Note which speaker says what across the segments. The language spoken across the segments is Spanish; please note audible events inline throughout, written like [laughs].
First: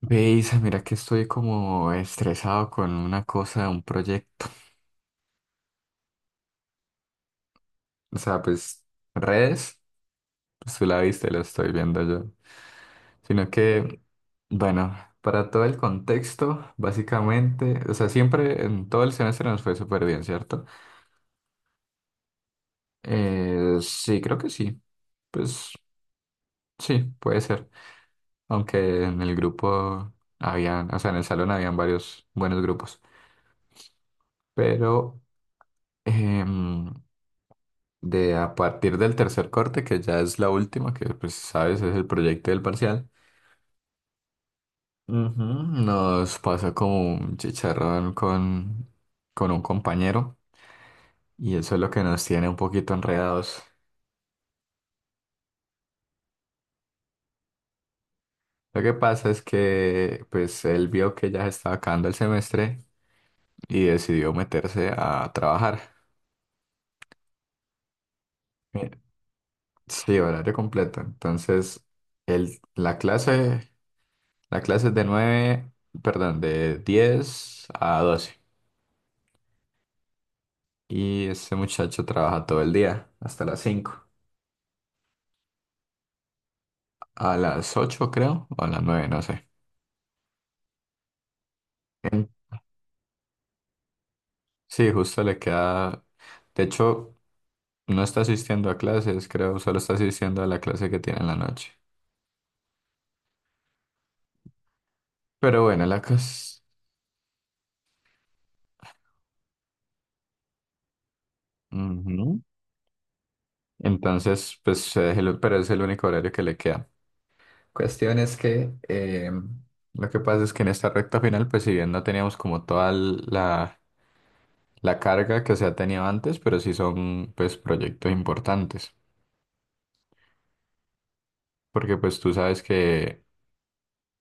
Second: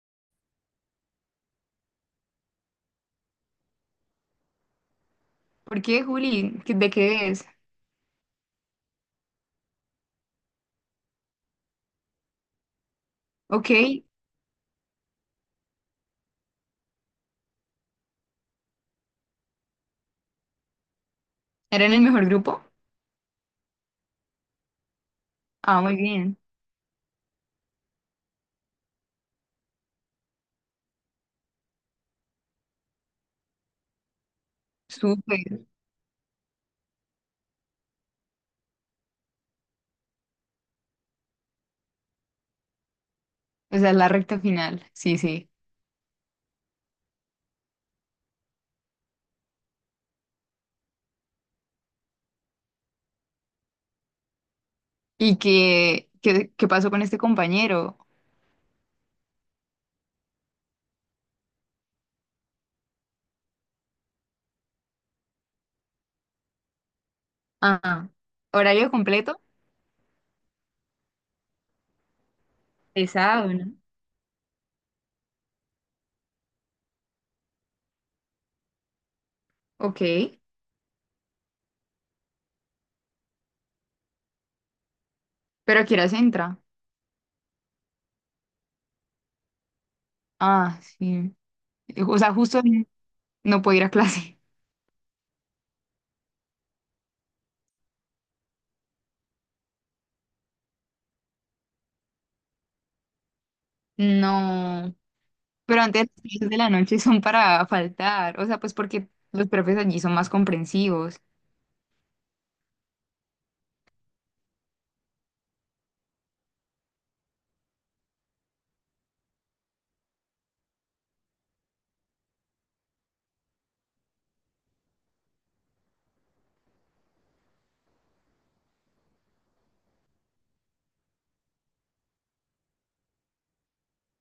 Speaker 1: Veis, mira que estoy como estresado con una cosa, un proyecto. [laughs]
Speaker 2: ¿Por qué, Juli? ¿Qué- ¿De qué es?
Speaker 1: O sea, pues redes, pues tú la viste, lo estoy viendo yo. Sino
Speaker 2: Ok,
Speaker 1: que,
Speaker 2: ¿era
Speaker 1: bueno, para todo el contexto, básicamente, o sea, siempre en todo el semestre nos fue súper bien, ¿cierto?
Speaker 2: en el mejor grupo?
Speaker 1: Sí, creo que sí. Pues
Speaker 2: Ah, muy bien.
Speaker 1: sí, puede ser. Aunque en el grupo habían, o sea, en el salón habían varios buenos grupos. Pero...
Speaker 2: Súper.
Speaker 1: em, de a partir del tercer corte, que ya es la última, que pues sabes, es el proyecto del parcial.
Speaker 2: O sea, la recta final. Sí,
Speaker 1: Ujú,
Speaker 2: sí.
Speaker 1: nos pasa como un chicharrón con un compañero, y eso es lo que nos tiene un poquito enredados.
Speaker 2: ¿Y qué pasó con este compañero?
Speaker 1: Lo que pasa es que pues él vio que ya se estaba acabando el semestre y decidió meterse a trabajar.
Speaker 2: Ah,
Speaker 1: Eh,
Speaker 2: horario completo.
Speaker 1: Sí, horario completo. Entonces, el, la
Speaker 2: Pesado, ¿no?
Speaker 1: clase, la clase es de 9, perdón, de 10 a 12.
Speaker 2: Ok.
Speaker 1: Y este muchacho trabaja todo el día, hasta las 5.
Speaker 2: ¿Pero a qué horas entra?
Speaker 1: A las 8 creo, o a las 9 no sé.
Speaker 2: Ah, sí. O
Speaker 1: En-
Speaker 2: sea, justo no puedo ir a clase. [laughs]
Speaker 1: Sí, justo le queda. De hecho, no está asistiendo a clases, creo, solo está asistiendo a la clase que tiene en la noche.
Speaker 2: No.
Speaker 1: Pero
Speaker 2: Pero
Speaker 1: bueno, la
Speaker 2: antes las clases de
Speaker 1: cosa...
Speaker 2: la noche son para faltar. O sea, pues porque los profes allí son más comprensivos.
Speaker 1: Ujú. Entonces, pues, pero es el único horario que le queda. Cuestión es que lo que pasa es que en esta recta final, pues si bien no teníamos como toda la carga que se ha tenido antes, pero sí son pues proyectos importantes. Porque pues tú sabes que,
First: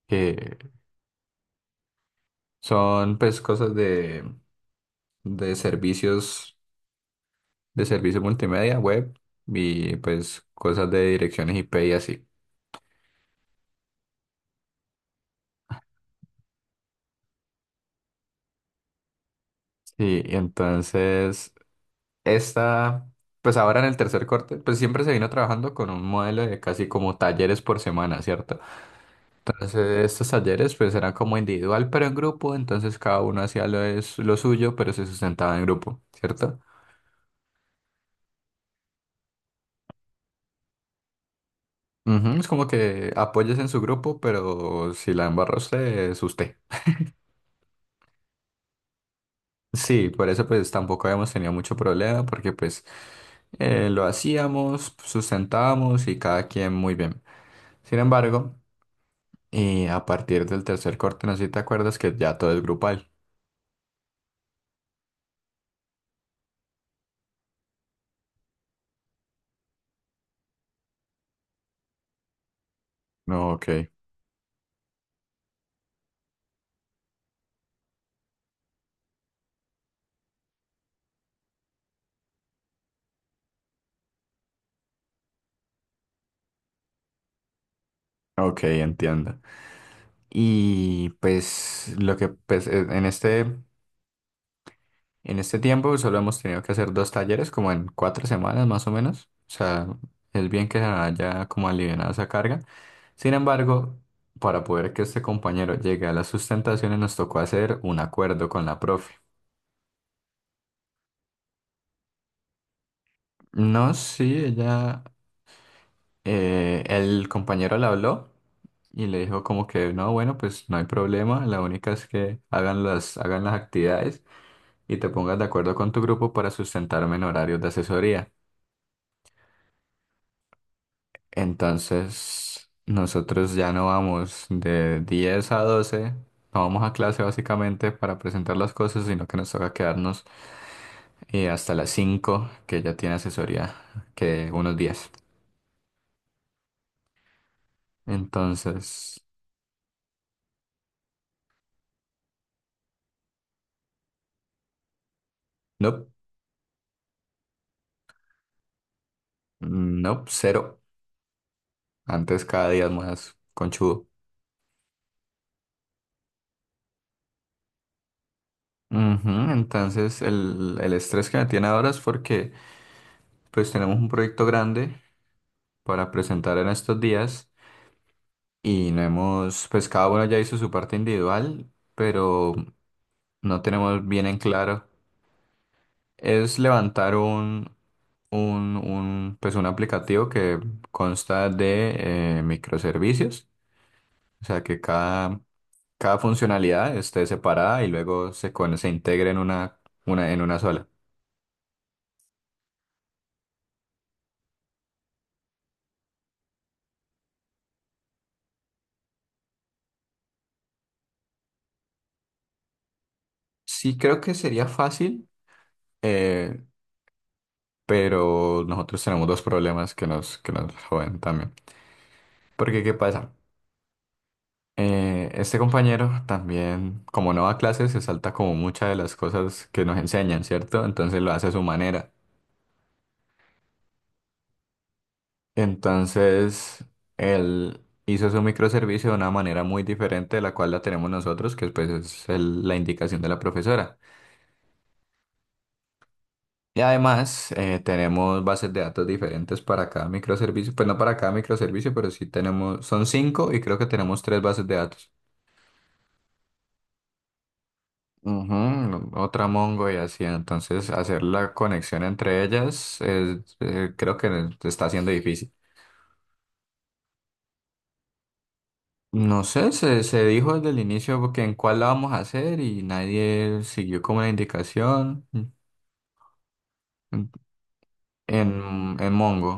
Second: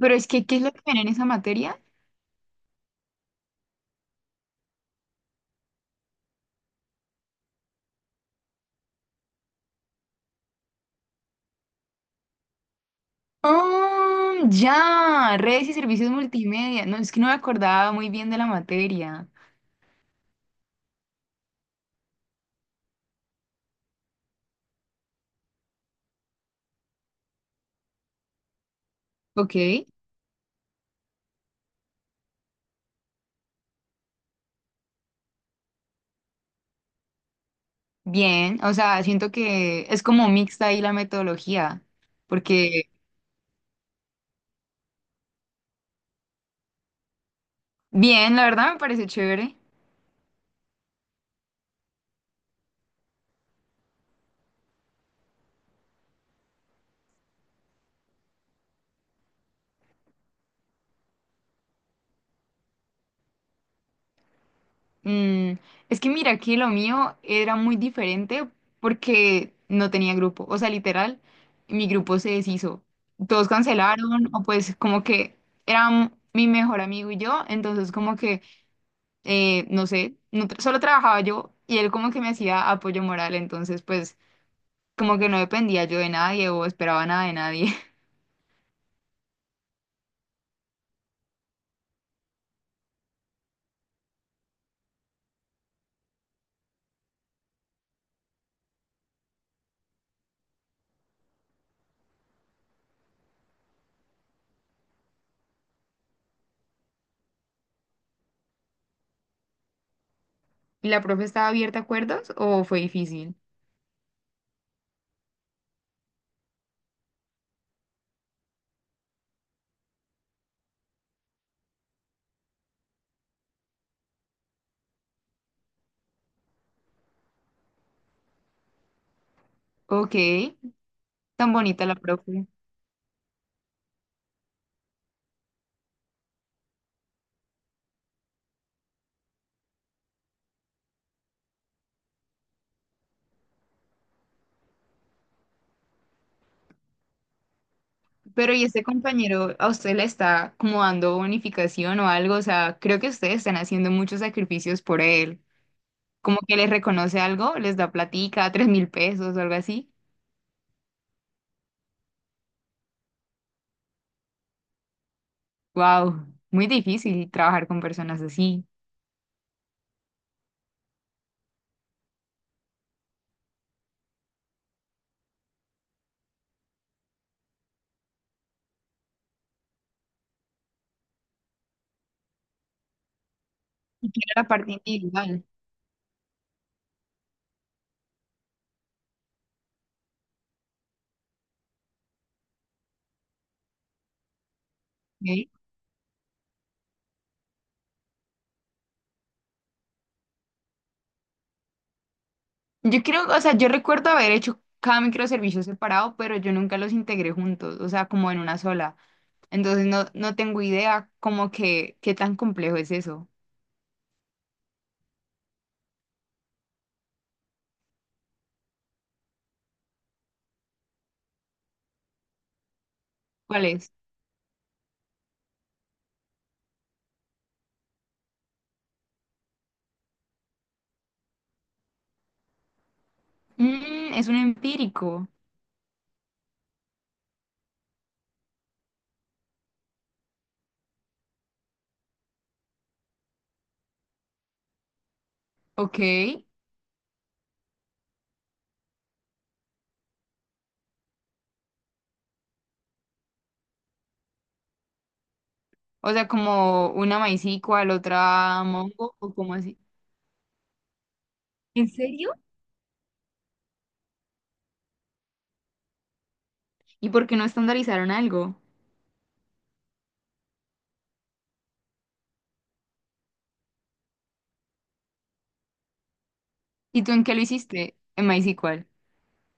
Speaker 2: Pero es
Speaker 1: que
Speaker 2: que, ¿qué es lo que ven en esa materia?
Speaker 1: son pues cosas de servicios, de servicio multimedia, web, y pues cosas de direcciones IP y así.
Speaker 2: Ah, ya, redes y servicios multimedia. No, es que no me acordaba muy bien de la materia.
Speaker 1: Sí, y entonces esta, pues ahora en el tercer corte, pues siempre se vino trabajando con un modelo de casi como talleres por semana, ¿cierto?
Speaker 2: Ok,
Speaker 1: Entonces estos talleres pues eran como individual pero en grupo, entonces cada uno hacía lo suyo pero se sustentaba en grupo, ¿cierto?
Speaker 2: bien, o sea, siento que es como mixta ahí la metodología,
Speaker 1: Ujú. Es como
Speaker 2: porque
Speaker 1: que apoyes en su grupo, pero si la embarra usted, es usted.
Speaker 2: bien, la verdad me parece chévere.
Speaker 1: Sí, por eso pues tampoco habíamos tenido mucho problema, porque pues lo hacíamos, sustentábamos y cada quien muy bien. Sin embargo, y a partir del tercer corte, no sé si te acuerdas que ya todo es grupal.
Speaker 2: Mm, es que mira, que lo mío era muy diferente porque no tenía grupo, o sea, literal, mi grupo se deshizo. Todos
Speaker 1: No, ok,
Speaker 2: cancelaron, o pues como que era mi mejor amigo y yo, entonces como que... no sé, no tra- solo trabajaba yo y él como que me hacía apoyo moral, entonces pues como que no dependía yo de nadie o esperaba nada de nadie. [laughs]
Speaker 1: ok, entiendo. Y pues lo que pues, en este tiempo solo hemos tenido que hacer dos talleres, como en 4 semanas más o menos. O sea, es bien que se haya como alivianado esa carga. Sin embargo, para poder que este compañero llegue a las sustentaciones, nos tocó hacer un acuerdo con la profe.
Speaker 2: ¿Y la profe estaba abierta a acuerdos o fue difícil?
Speaker 1: No, sí, ella, el compañero le habló y le dijo como que no, bueno, pues no hay problema, la única es que hagan las actividades y te pongas de acuerdo con tu grupo para sustentarme en horarios de asesoría.
Speaker 2: Ok, tan bonita la profe.
Speaker 1: Entonces, nosotros ya no vamos de 10 a 12, no vamos a clase básicamente para presentar las cosas, sino que nos toca quedarnos hasta las 5 que ya tiene asesoría, que unos días.
Speaker 2: Pero ¿y este
Speaker 1: Entonces,
Speaker 2: compañero a usted le está como dando bonificación o algo? O sea, creo que ustedes están haciendo muchos sacrificios por él.
Speaker 1: no,
Speaker 2: Como que les reconoce algo, les da platica, 3.000 pesos o algo así.
Speaker 1: no, cero. Antes cada día es más conchudo.
Speaker 2: Wow, muy difícil trabajar con personas así.
Speaker 1: Ujú. Entonces, el estrés que me tiene ahora es porque pues tenemos un proyecto grande para presentar en estos días, y no hemos, pues cada uno ya hizo su parte individual, pero no tenemos
Speaker 2: Y
Speaker 1: bien
Speaker 2: quiero
Speaker 1: en
Speaker 2: la parte
Speaker 1: claro.
Speaker 2: individual.
Speaker 1: Es levantar pues un aplicativo que consta de microservicios, o sea que cada,
Speaker 2: ¿Ok?
Speaker 1: cada funcionalidad esté separada y luego se integre en en una sola.
Speaker 2: Yo creo, o sea, yo recuerdo haber hecho cada microservicio separado, pero yo nunca los integré juntos, o sea, como en una sola. Entonces no, no tengo idea como que qué tan complejo es eso.
Speaker 1: Sí creo que sería fácil, eh, pero nosotros tenemos dos problemas que nos joden también. Porque, ¿qué pasa?
Speaker 2: ¿Cuál es?
Speaker 1: Este compañero también, como no va a clases, se salta como muchas de las cosas que nos enseñan, ¿cierto? Entonces lo hace a su manera.
Speaker 2: Mm, es un empírico,
Speaker 1: Entonces, él hizo su microservicio de una manera muy diferente de la cual la tenemos nosotros, que pues es la indicación de la profesora.
Speaker 2: ok.
Speaker 1: Y además, tenemos bases de datos diferentes para cada microservicio, pues no para cada microservicio, pero sí tenemos, son cinco y creo que tenemos tres bases de datos.
Speaker 2: O sea, como una MySQL, otra
Speaker 1: Ujú.
Speaker 2: Mongo, o
Speaker 1: Otra
Speaker 2: como así.
Speaker 1: Mongo y así, entonces hacer la
Speaker 2: ¿En
Speaker 1: conexión
Speaker 2: serio?
Speaker 1: entre ellas es, creo que está siendo difícil.
Speaker 2: ¿Y por qué no estandarizaron algo?
Speaker 1: No sé, se dijo desde el inicio que en cuál la vamos a hacer y nadie siguió como la indicación
Speaker 2: ¿Y tú en qué lo hiciste? En MySQL.
Speaker 1: en, en Mongo.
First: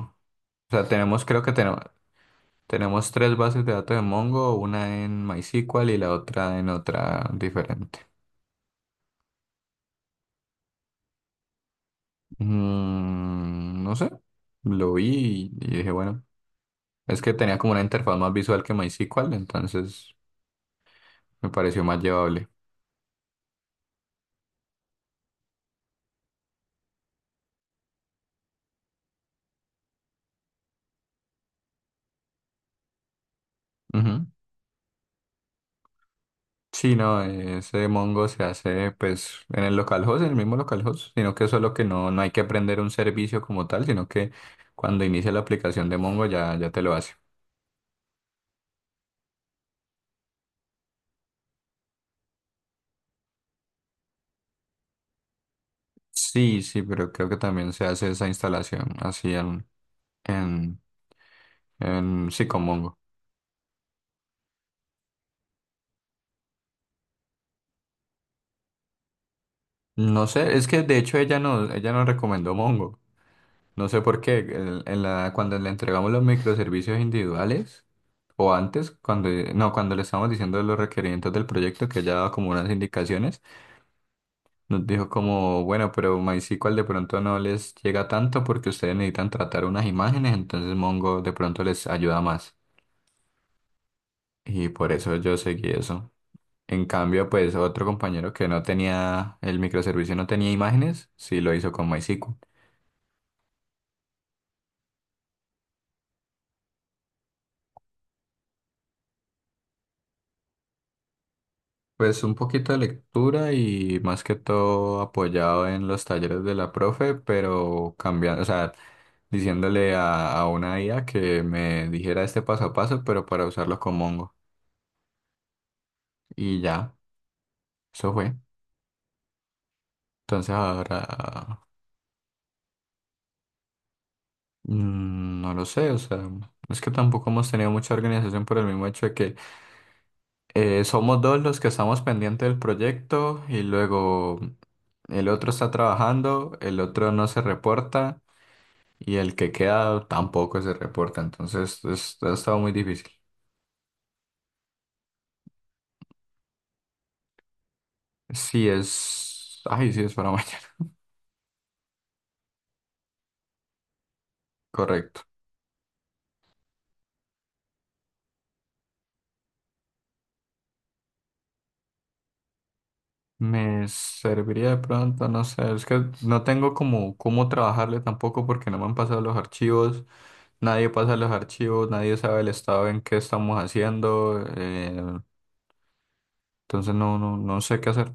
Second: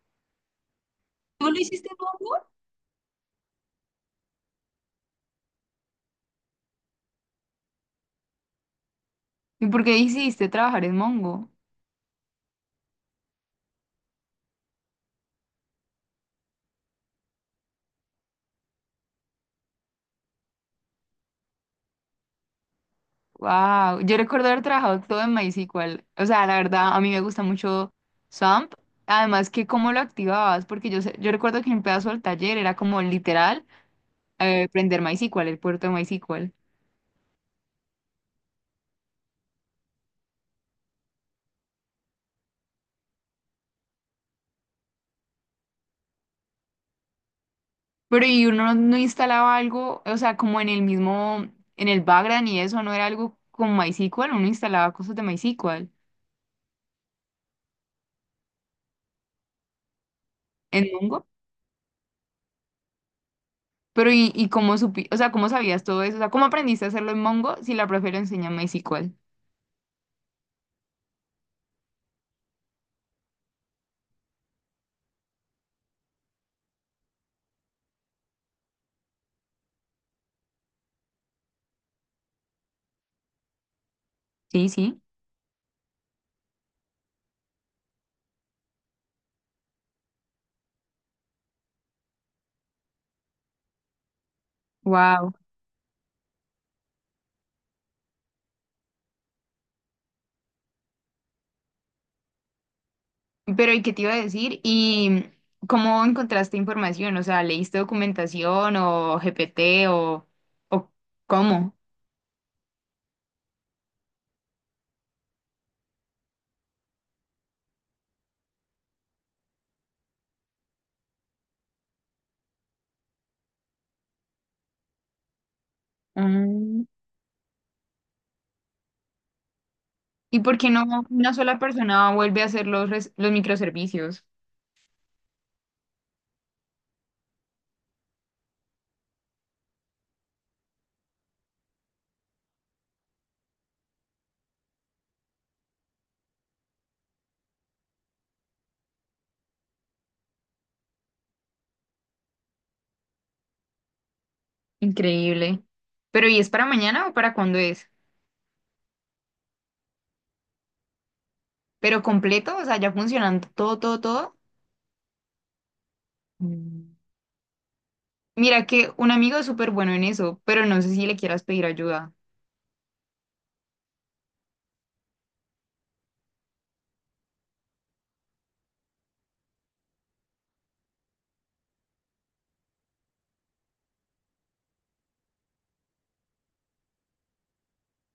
Speaker 1: O sea, tenemos, creo
Speaker 2: ¿Tú
Speaker 1: que
Speaker 2: lo
Speaker 1: tenemos,
Speaker 2: hiciste en Mongo?
Speaker 1: tenemos tres bases de datos de Mongo, una en MySQL y la otra en otra diferente.
Speaker 2: ¿Y por qué hiciste trabajar en Mongo?
Speaker 1: Mm, no sé, lo vi y dije, bueno. Es que tenía como una interfaz más visual que MySQL, entonces me pareció más llevable.
Speaker 2: Wow, yo recuerdo haber trabajado todo en MySQL. O sea, la verdad, a mí me gusta mucho SAMP. Además, que cómo lo activabas, porque yo, sé- yo recuerdo que en un pedazo del taller era como literal
Speaker 1: Ujú.
Speaker 2: prender MySQL, el puerto de MySQL.
Speaker 1: Sí, no, ese Mongo se hace pues en el localhost, en el mismo localhost, sino que solo que no, no hay que aprender un servicio como tal, sino que cuando inicia la aplicación de Mongo ya, ya te lo hace.
Speaker 2: Pero y uno no instalaba algo, o sea, como en el mismo, en el background y eso, no era algo con MySQL, uno instalaba cosas de MySQL
Speaker 1: Sí, sí, pero creo que también se hace esa instalación así en,
Speaker 2: en Mongo.
Speaker 1: en sí, con Mongo.
Speaker 2: Pero y cómo supi, o sea, cómo sabías todo eso, o sea, cómo aprendiste a hacerlo en Mongo si la profe lo enseña en MySQL.
Speaker 1: No sé, es que de hecho ella no, ella nos recomendó Mongo. No sé por qué, cuando le entregamos los microservicios individuales, o antes, cuando, no, cuando le estábamos diciendo los requerimientos del proyecto, que ya daba como unas indicaciones,
Speaker 2: Sí,
Speaker 1: nos
Speaker 2: sí.
Speaker 1: dijo como, bueno, pero MySQL de pronto no les llega tanto porque ustedes necesitan tratar unas imágenes, entonces Mongo de pronto les ayuda más. Y por eso
Speaker 2: Wow.
Speaker 1: yo seguí eso. En cambio, pues otro compañero que no tenía el microservicio, no tenía imágenes, sí lo hizo con MySQL.
Speaker 2: Pero, ¿y qué te iba a decir? ¿Y cómo encontraste información? O sea, ¿leíste documentación o GPT o cómo?
Speaker 1: Pues un poquito de lectura y más que todo apoyado en los talleres de la profe, pero cambiando, o sea, diciéndole a una IA que me dijera este paso a paso, pero para usarlo con Mongo. Y
Speaker 2: Mm.
Speaker 1: ya, eso fue.
Speaker 2: ¿Y
Speaker 1: Entonces
Speaker 2: por qué no una sola
Speaker 1: ahora,
Speaker 2: persona vuelve a hacer los, res- los microservicios?
Speaker 1: no lo sé, o sea, es que tampoco hemos tenido mucha organización por el mismo hecho de que somos dos los que estamos pendientes del proyecto, y luego el otro está trabajando, el otro no se reporta. Y el que queda tampoco se reporta, entonces ha estado muy difícil.
Speaker 2: Increíble. Pero, ¿y es para mañana o para cuándo es?
Speaker 1: Ay, sí es para [laughs] mañana,
Speaker 2: ¿Pero completo? O sea, ya funcionando todo, todo, todo.
Speaker 1: correcto.
Speaker 2: Mm. Mira que un amigo es súper bueno en eso, pero no sé si le quieras pedir ayuda.
Speaker 1: Me serviría de pronto, no sé, es que no tengo como cómo trabajarle tampoco porque no me han pasado los archivos, nadie pasa los archivos, nadie sabe el estado en que estamos haciendo, entonces no, no, no sé qué hacer.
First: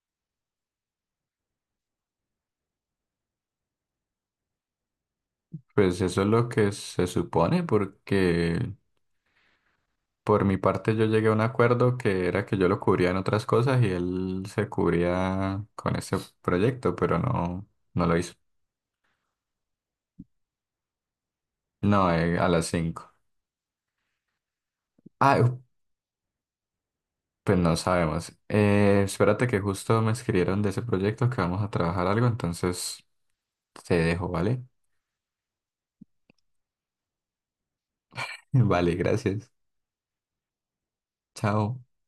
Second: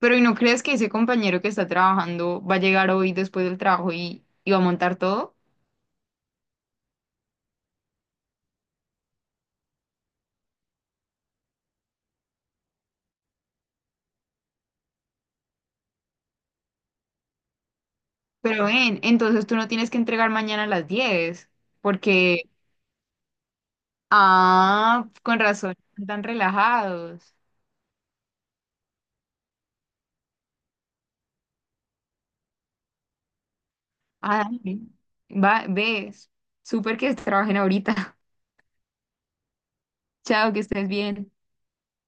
Speaker 2: Pero ¿y no crees que ese compañero que está trabajando va a llegar hoy después del trabajo y va a montar todo?
Speaker 1: Pues eso es lo que se supone porque, por mi parte, yo llegué a un acuerdo que era que yo lo cubría en otras cosas y él se cubría con ese proyecto, pero no, no lo hizo.
Speaker 2: Pero ven, entonces tú no tienes que entregar mañana a las 10,
Speaker 1: No, a
Speaker 2: porque,
Speaker 1: las 5.
Speaker 2: ah,
Speaker 1: Ah,
Speaker 2: con razón, están relajados.
Speaker 1: pues no sabemos. Espérate que justo me escribieron de ese proyecto que vamos a trabajar algo, entonces te dejo,
Speaker 2: Ah,
Speaker 1: ¿vale?
Speaker 2: dale. Va, ves, súper que trabajen ahorita.
Speaker 1: [laughs] Vale, gracias.
Speaker 2: [laughs] Chao, que estés bien.
Speaker 1: Chao.